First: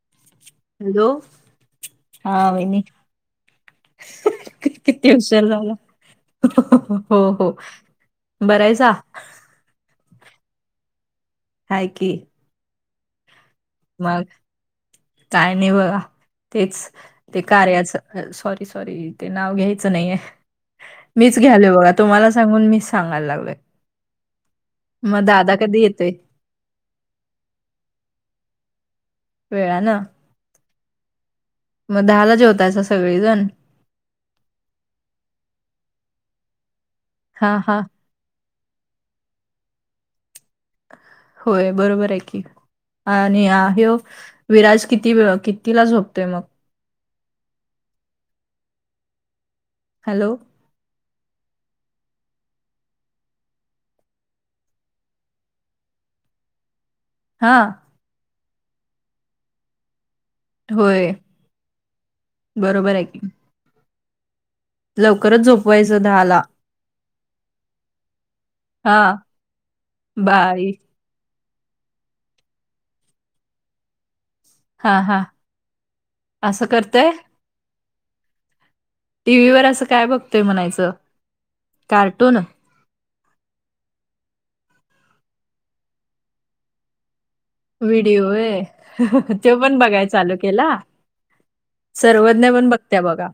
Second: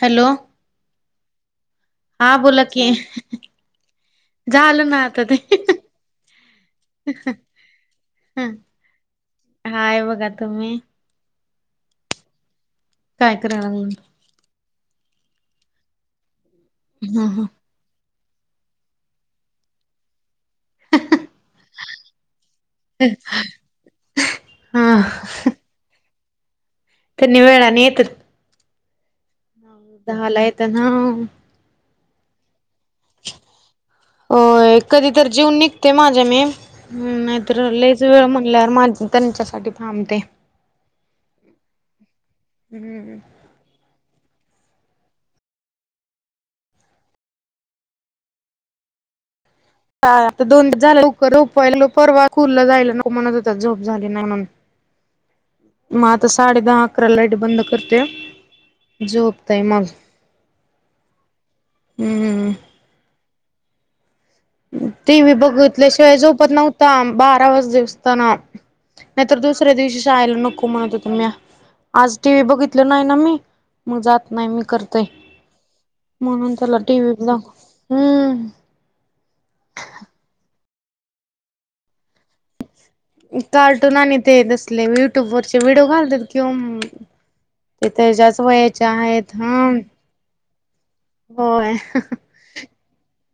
Hello hello. हा. बोला की. झालं ना किती आता ते. उशीर झाला. हो हो. बरायसा? हाय बघा. तुम्ही? हाये की. काय करणार म? काय नाही ओ. तेच ते लागल कार्याच. Sorry sorry. ते नाव घ्यायचं नाहीये. मीच घ्यायले बघा. तुम्हाला सांगून मीच- सांगायला लागलोय. हा मग दादा कधी येतोय? त्यांनी वेळाने येतील. वेळानं दहा ला येता ना? मग दहाला जेवतायसा सगळेजण? अं. कधी तर जेऊन निघते माझ मी. हा नाहीतर हा लय- वेळ म्हणल्यावर म आणखी त्यांच्यासाठी थांबते. होय बरोबर आहे की. हम्म आणि ह्यो- विराज किती वेळ कितीला झोपतोय मग? हॅलो कायता दोन झाल [unintelligible] परवा स्कूल ला जायला नको म्हणत होता. झोप झाली नाही म्हणून. म आता साडे दहा अकराला लाईट हा बंद करतोया. झोपतय मग. व्हय. हम्म बरोबर आहे. टि व्ही लवकरच झोपवायचं बघितल्याशिवाय दहाला झोपत ना- बारा वाजले असताना. हा नाहीतर दुसऱ्या दिवशी शाळेला नको बाय म्हणत हो- आज टी व्ही बघितल नाही ना मी? मग जात नाही मी. हां, करतोय. हां. म्हणून असं त्याला करतंय? [unintelligible] हम्म. टीव्ही वर असं काय बघतोय म्हणायचं? कार्टून? कार्टून आणि तेे तसले युट्युब वरचे व्हिडिओ घालतात किंवा- ते व्हिडिओ त्याच्याच व्हय. वयाच्या आहेत तो हा पण बघाय चालू केला? होय सर्व- नवीन बघत्या बघा.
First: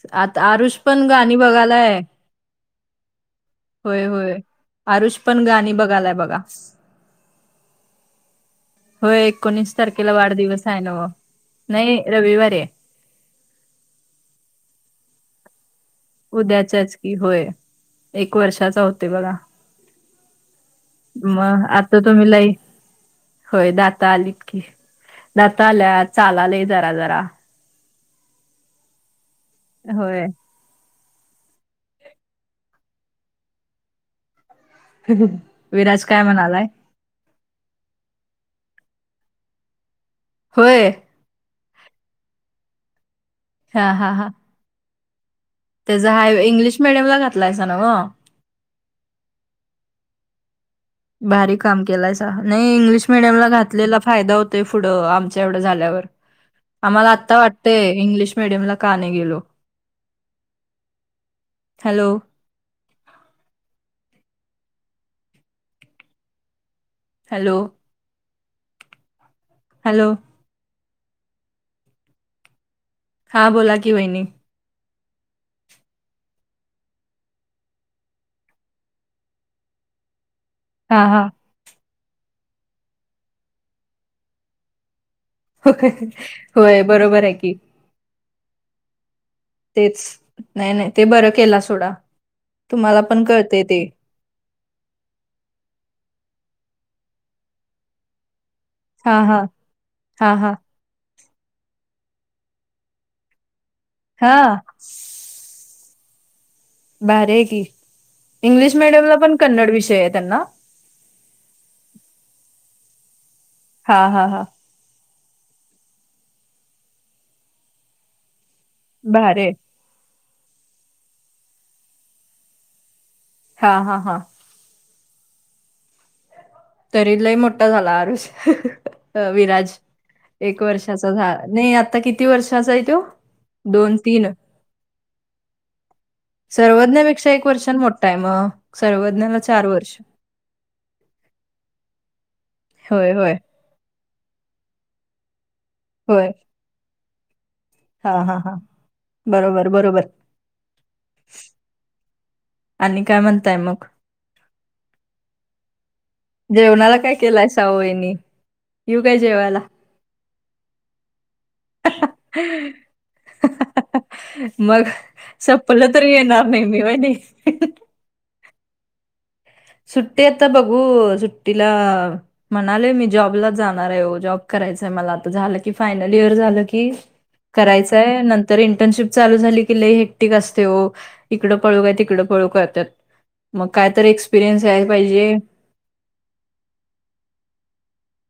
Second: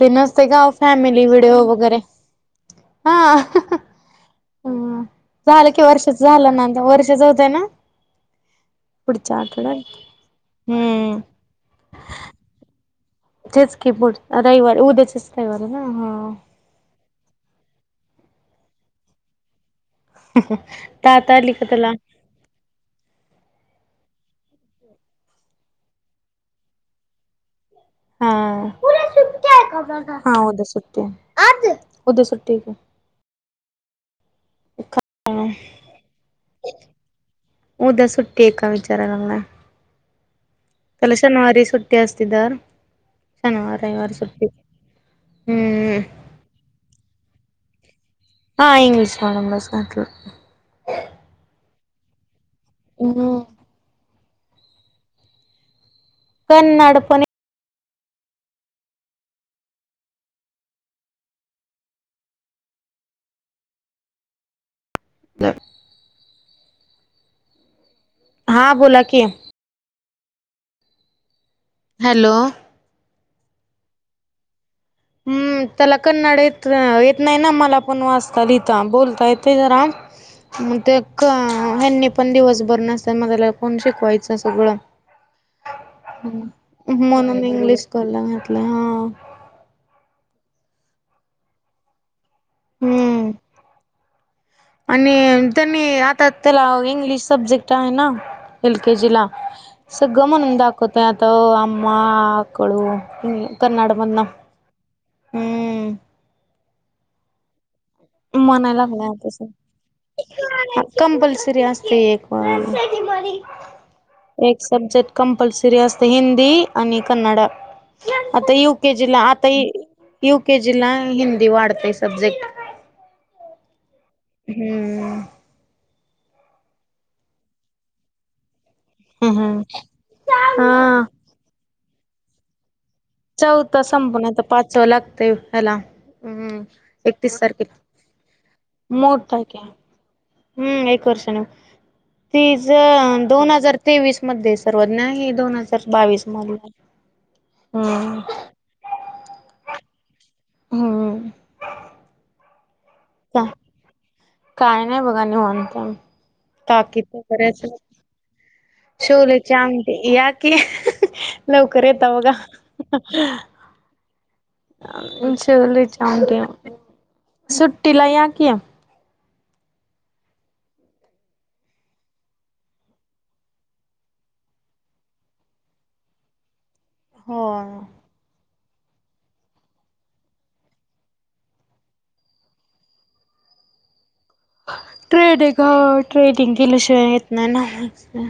ते आता नसते का आरुष पण फॅमिली गाणी व्हिडिओ वगैरे बघायलाय. हा. होय होय. आरुष पण झालं गाणि की बघायलाय वर्षाच बघा. झालं ना आता वर्षाच होतय ना हो. पुढच्या एकोणीस आठवड्यात तारखेला वाढदिवस आहे नव्ह. हम्म नाही रविवारए. तेचकी पुढ रविवारी उद्याचेच रविवारी ना हा त्या्याच्याच की होय एक वर्षाचा होतो बघा ताता आली मग का त्याला आता त मी लाई होय दात आलीत की दात आल्यात चाललाय जरा जरा हा उद्या सुट्टी का ग होय. हा उद्या सुट्टी आहे आजच उद्या सुट्टी तुला [unintelligible] की. विराज काय म्हणालाय [inaudible] उद्या सु्टी ए का विचाराला लागला होय [unintelligible] शनिवारी सुट्टी असत दर शनवार हां रविवार हां हां सुट्टी. हम्म. त्याचा हा इंग्लिश मिडियम ला घातलायसा न्हव [unintelligible] हां इंगलिश नंबर सारख [unintelligible] भारी काम केलायचा नाही इंग्लिश मिडियम हम्म ला घात फायदा होतय पुढ आमच्या एवढ झाल्यावर कन्नड आम्हाला पण आता वाट ते इंग्लिश मिडियमला का नाही गेलो. हॅलो द हॅलो हा बोला की [unintelligible] हॅलो [unintelligible] हॅलो [unintelligible] हा बोलाकी वहिनी हम्म त्याला कन्नड येत येत नाही ना मला पण वाचता लिहिता बोलता येते जरा [unintelligible] [unintelligible] [unintelligible] ब्लॅक. मग ते का ह्यांनी पण दिवसभर नसता मग याला कोण शिकवायचं सगळं होय बरोबर आहे म्हणून की इंग्लिश स्कूल ला घेतलं. हा त च नाही नाही ते बरं केला सोडा तुम्हाला पण हम्म. कळते ते. आणि त्यांनी आता त्याला इंग्लिश सब्जेक्ट आहे ना. हां एलकेजीला हां सगळं हां हां म्हणून दा [unintelligible] [unintelligible] कोते आताव अम आकळ ह कर्नाटक [unintelligible] हा [unintelligible] भारी आहे की म्हणाय इंग्लिश मिडियमला पण कन्नड विषय आहे त्यांना. कम्पल्सरी असते एक हा हा हा [inaudible] [unintelligible] बजेक्ट कंपल्सरी असत हिंदी आणि कन्नडा आता य केजी ला भारी आता आहे युकेेजीला हिंदी वाढतेय सब्जेक्ट. हा हा हा हम्म तरी लई मोठा झाला आरुष. [unintelligible] हम्म विराज एक हा. वर्षाचा झा नाही आता किती वर्षाचा आहे तो. चौथ दोन संपून तीन आता पाचव लागतेय हला. हम्म सर्वज्ञपेक्षा एकतीस एक तारखेस वर्षानं मोठा आहे मग मोठ सर्वज्ञला हाय त्यो चार वर्ष हम्म एक वर्षान तीच होय होय दोन हजार तेवीस मध्ये सर्वज्ञ हे दोन हजार होय बावीस मध्ये हा हा हा बरोबर बरोबर हम्म आणि काय का म्हणताय मग [unintelligible] काय नाही बघा निवांत का जेवणाला काय ताकीती [unintelligible] केलाय करायचं सावू यांनी येऊ काय शोल चे जेवायला आमटी या कि लवकर येत बघा मग वले संपलं तरी चते येणार नाही मी वहिनी [unintelligible] सुट्टीला या की सुट्टीए त बघू सुट्टीला [unintelligible] म्हणाले मी जॉबला जाणार आहेओ जॉब करायचाय मला आता झालं की फायनल इयर झालं की [inaudible] होय. करायचंय नं तर इंटर्नशिप चालू झाली की लय हेपटिक असते ओ इकडं पळू का तिकडं पळू का त्यात मग काय तरी एक्सपिरियन्स यायला पाहिजे. हा ट्रेटिंग केल्या शिवाय येत नाही ना.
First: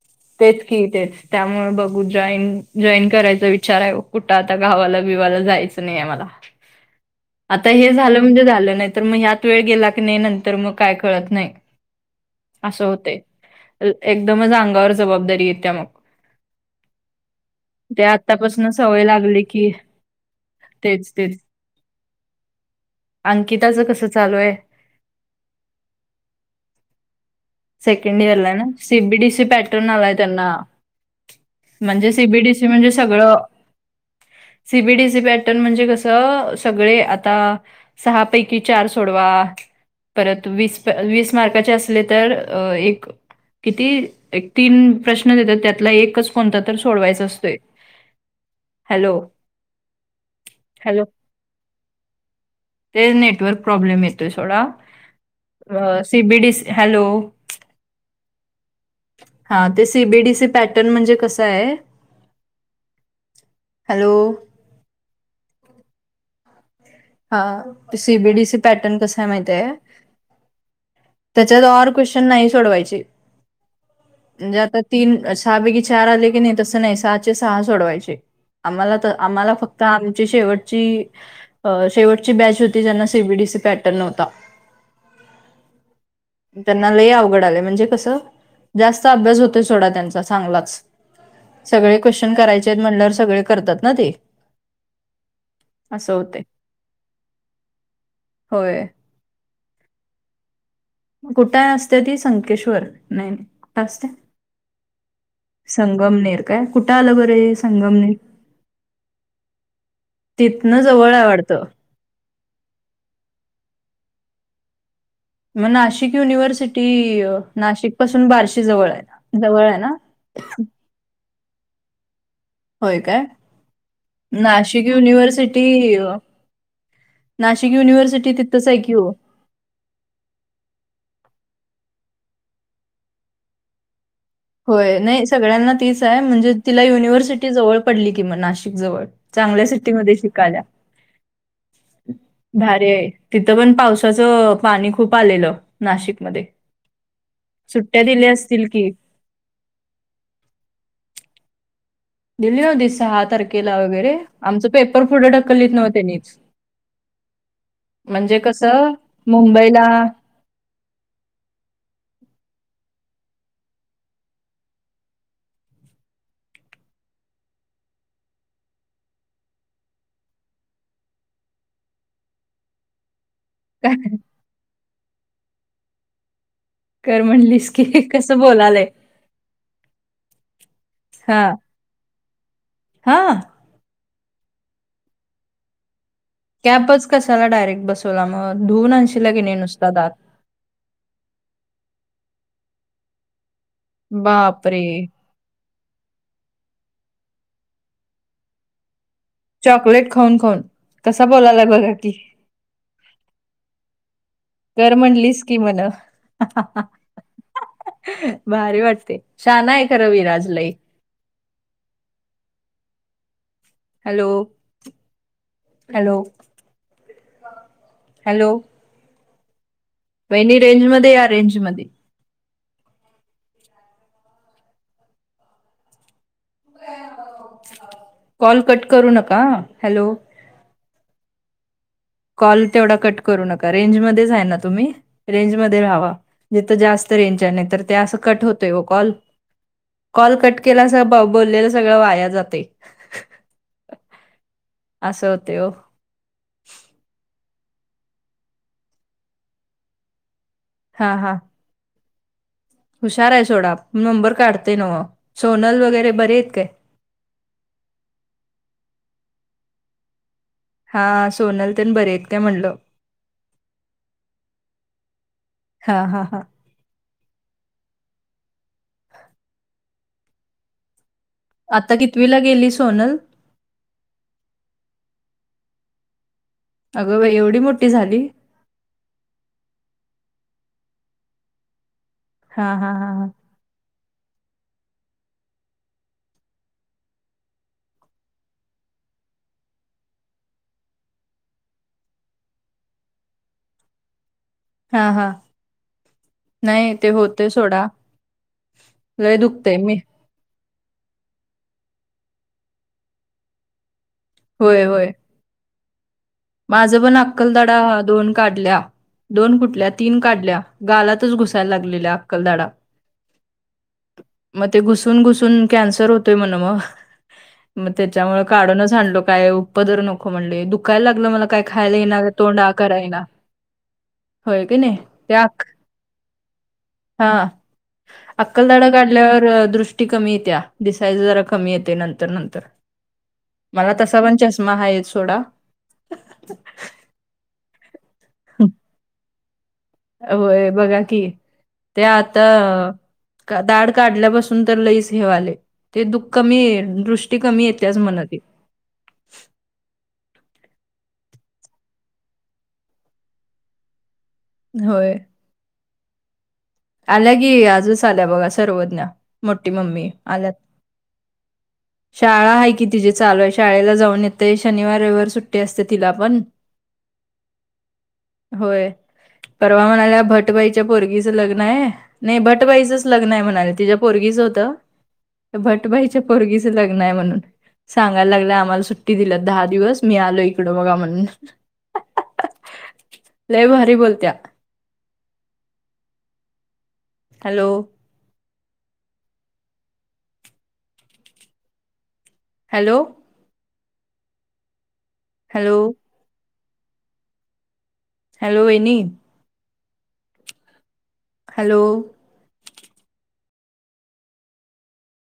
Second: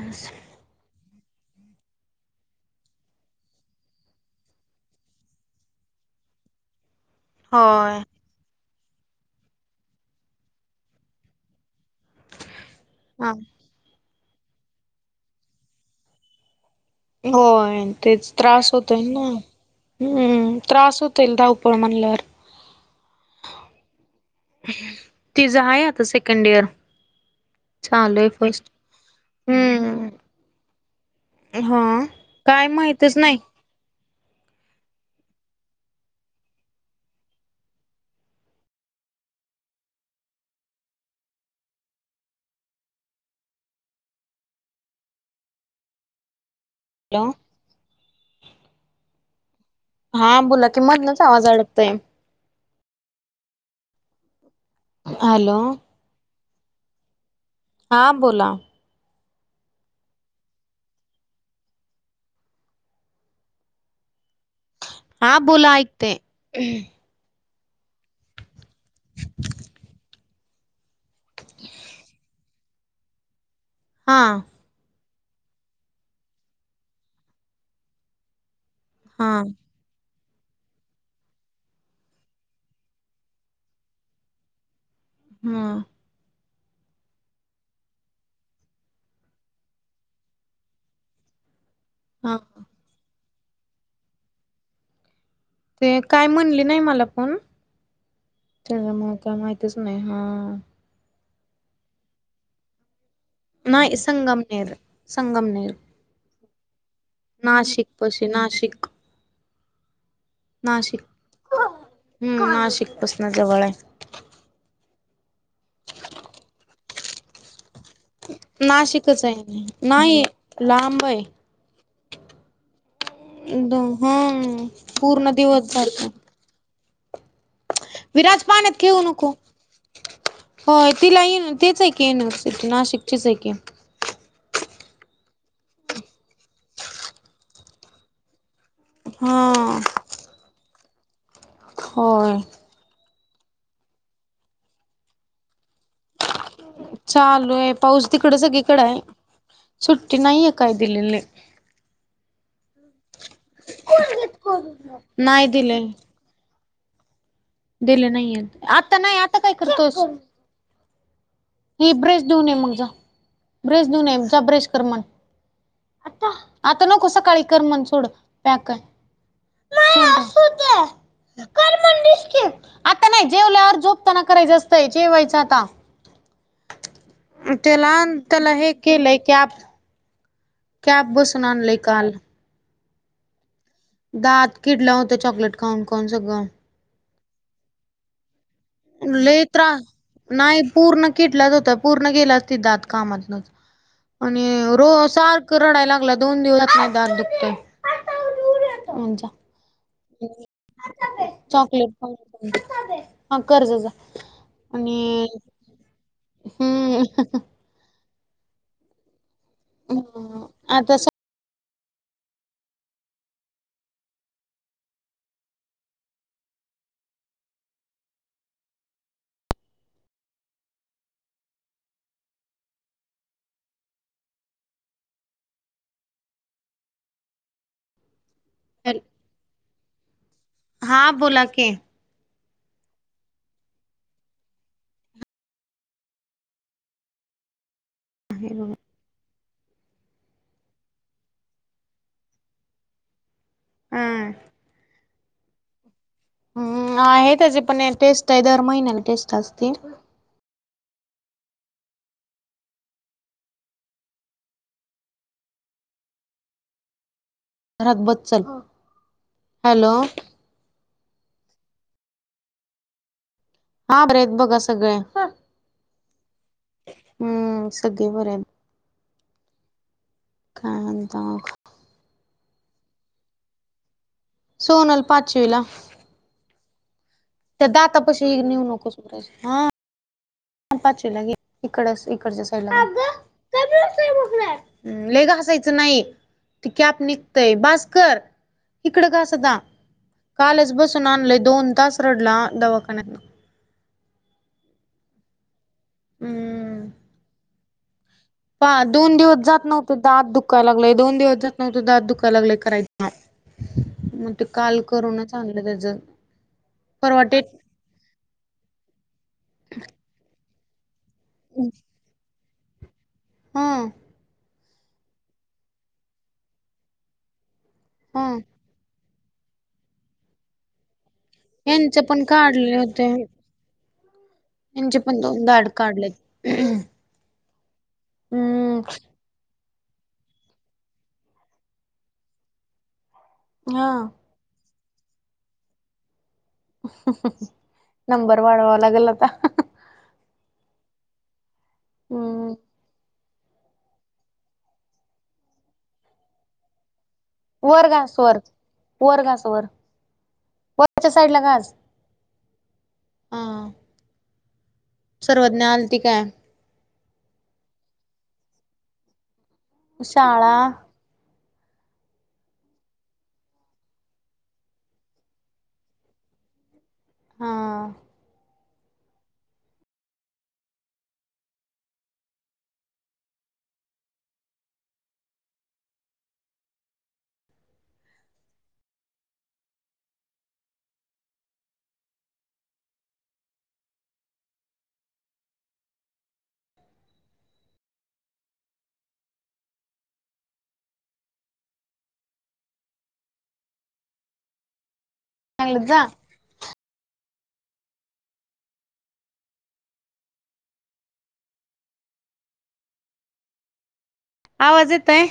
तेच की तेच त्यामुळे बघू जॉईन जॉईन करायचा विचार आहे. कुठं आता गावाला बिवाला जायच. स् [unintelligible] नाही आहे मला. आता हे होय. झालं म्हणजे झालं नाही तर मग ह्यात वेळ गेला की नाही नंतर मग काय कळत नाही. असं होतय हा एकदमच अंगावर जबाबदारी येत्या मग [unintelligible] होय ते तेच आत्तापासून त्रास होतय सवय ना. लागली की हम्म त्रास तेच होतील तेच. धावपळ म्हणल्यावर. अंकिताचं कसं चालूए. तिझं आहे आता सेकंड इयर चालू सेकंड आहे इयरलाय ना फर्स्ट. सिबीडीसी पॅटर्न हम्म आलाय त्यांना. हा म्हणजे सीबीडीसी काय म्हणजे माहितच सगळं नाही. सीबीडीसी पॅटर्न म्हणजे कसं सगळे आता सहापैकी चार सोडवा. परत वीस वीस मार्काचे असले तर एक किती एक तीन प्रश्न देतात त्यातला एकच कोणता तर सोडवायचा हॅलो असतोय. हॅलो हा बोला की हॅलो मधनच आवाज अडकतय. ते नेटवर्क प्रॉब्लेम येत थोडा हॅलो सी बी दिस हॅलो. हां बोला. हा ते सीबीडी सी पॅटर्न म्हणजे कसं आहे. हॅलो. हा बोला, ऐकते. हा सीबीडीसी पॅटर्न कसाय माहिताय. त्याच्यात ऑर क्वेश्चन नाही सोडवायचे. हा. म्हणजे आता तीन सहापैकी चार आले की नाही तसं नाही सहाचे सहा सोडवायचे आम्हाला. हा आम्हाला फक्त आमची शेवटची अ शेवटची बॅच होती ज्यांना सीबीडीसी पॅटर्न होता. हम. त्यांना लय अवघड आलय, म्हणजे कसं जास्त अभ्यास होतोय सथोडा त्यांचा चांगलाच सगळे क्वेश्चन हा. करायचेत म्हणल्यावर सगळे करतात ना ते. ते असं काय होते म्हणले नाही मला पण होय त्या म काय माहितच नाही हा. कुठंय असते ती संकेश्वर, नाही, नाही. कुठं नाही असते संगमनेर संगमनेर. संगमनेर काय कुठे आलं बरं नाशिक संगमनेर. पशी नाशिक तिथन जवळाय वाढत. हम् ह नाशिक पासना जवळ आहे. मग नाशिक युनिव्हर्सिटी नाशिक पासून बारशी जवळ आहे जवळ आहे ना. लांबई. होय काय, हम्म नाशिक पूर्ण युनिव्हर्सिटी दिवस जातो. नाशिक. युनिव्हर्सिटी विराज तिथंच पाण्यात आहे की खेळू हो नको. हो तिला ये तेच आहे की युनिव्हर्सिटी नाशिकचीच आहे की. होय नाही सगळ्यांना तीच आहे म्हणजे तिला युनिव्हर्सिटी जवळ पडली की म नाशिक. जवळ चांगल्या हा. सिटीमध्ये शिकाल्या, होय भारी आहे. तिथं पण पावसाचं पाणी खूप आलेलं. नाशिकमध्ये. चालुय सुट्ट्या पाऊस दिल्या तिकड असतील सगळीकड की आहे सुट्टी नाहीये काय दिलेले. दिली होतीत सहा तारखेला वगैरे कोलगेट आमच पेपर करून पुुढं नाही ढकललीत दिले नव्ह त्यांनीच. दिले म्हणजे नाहीयेत कसं आता नाही आता काय मुंबईला करतो अस हे ब्रश देऊन येे मग जा ब्रश देऊने जा ब्रश कर मण आता, आता नको सकाळी कर म्हण सोड, प्याक कर. नाही असू दे कर म्हणलीस की. आता नाही जेवल्यावर काय झोपताना करायचं असतंय जेवायचं आता. कर म्हणलीस की तेला कसं तेला ही बोलालंय केलय की आत कॅप बसून आनलोय काल. हां. दात किडलं होत चॉकलेट खाऊन खाऊन सगळं. कॅपच कशाला डायरेक्ट बसवला मग धुवन आणनशीला कि लय नायी त्रास नुसता दात. नाही, पूर्ण कीडलाच होता पूर्ण गेलाच तिथ दात कामातनं. आणि बापरे रो सार क रडाय लागला दोन दिवसात नाही दात दुखतोय हम जा क चॉकलेट खाऊन खाऊन कसा बोलायला चॉकलेट बघा कि. खाऊन हा कर जा जा कर आणि म्हणलीस की मला, हा हा हा हम्म भारी वाटते शाना आहे खरं विराज लई. आता हॅलो, हॅलो. हॅलो वहिनी रेंज मध्ये या रेंज मध्ये. कॉल कट करू नका हा हॅलो हां बोला कि. कॉल तेवढा कट करू नका रेंजमध्येच आहे ना तुम्ही? रेंज मध्ये राहावं, जिथ जास्त रेंज हाय नाही तर ते असं कट होतोय वो कॉल. कॉल कट केला अस बा बोललेलं सगळं वाया जातय. हा. अस होतय ओ. हम् आहे त्याचेे पण एक टेस्ट आहे दर महिन्याला टेस्ट असते. हा हा. हुशार आहे सोडा नंबर काढते नव सोनल वगैरे बरे आहेत काय? घरात बस चल, हॅलो हा सोनल तेन बरे आहेत काय म्हटलं हा बरे आहेत बघा सगळे, हा हा हा हम्म सगळे बरे आहेत. काय म्हणता मग. आता कितवीला गेली सोनल? सोनल पाचवीला. अगं बाई, येव त्या दाता पशी नेऊ नकोस ह पाचवी गेली, इकडच इकडच्या हा साईडला. हा [inaudible] लयी घासायचं नाही ते कॅप निघतय बास कर. इकडं घास आता, कालच बसवून आणलंय दोन तास रडला दवाखान्यात. हा हा, नाही ते होतय सोडा. प दोन लय दिवस जात दुखते नव्हते मी दात दु का लागलंय दोन दिवस जात नव्हतं दात दुखा लागलंय करायच ना मग ते काल होय होय करूनच आणलं त्याच माझं पण परवा डेट अक्कलदाडा दोन काढल्या दोन कुटल्या तीन काढल्या गालात तच घुसायला लागलेल्या. अक्कलदाडा. हम. मग ते घुसून- घुसून, कॅन्सर होतोय म्हण, मग. मग, हा त्याच्यामुळे काढूनच आणलो. काय, उपदर नको म्हणले. दुखायला लागलं मला काय खायला यांचे ईना, पण तोंड आ काढले कराय ईना. त्यांचे पण, दोन दाड काढलेत. हा. हम्म अक्कलदाड काढल्यावर दृष्ट टी कमी येत्या. दिसायचं जरा कमी येतय. नंतर- नंतर. मला हा तसा पण चष्मा हायच. सोडा. [unintelligible] नंबर वाढवावा लागल आता. होय, बघा कि. ते आत हम्म दाड काढल्यापासून तर, लईच हेवाले. ते दुःख कमी. दृष्ट वर घास वर. वर घास वर. वरच्या साईडला घास. [inaudible] होय. सर्वज्ञा आलती का? आल्या गी, आजच आल्या बघा, सर्वज्ञा. मोठी मम्मी, आल्यात. शाळा [inaudible] शाळा आहे की, तिचीे चालूय. शाळेला जाऊन येतंय. शनिवार, रविवार सुट्टी असते, तिला पण. [inaudible] हा. होय. परवा म्हणाल्या, भटबाईच्या पोरगीच लग्न नाही. नाही. भटबाईचंच लग्न आहे म्हणाले. तीझ्या पोरगीच होतं. भटभईच्या पोरगीचं लग्नाय म्हणून. सांगायला लागलं, आम्हाला सुट्टी दिल्यात दहा दिवस. मी आलोय इकडं, बघा म्हणून. [unintelligible] लय भारी बोलत्या. हॅलो. हॅलो. हॅलो चांगलं जा. हॅलो, वयनी. हॅलो. आवाज येतय?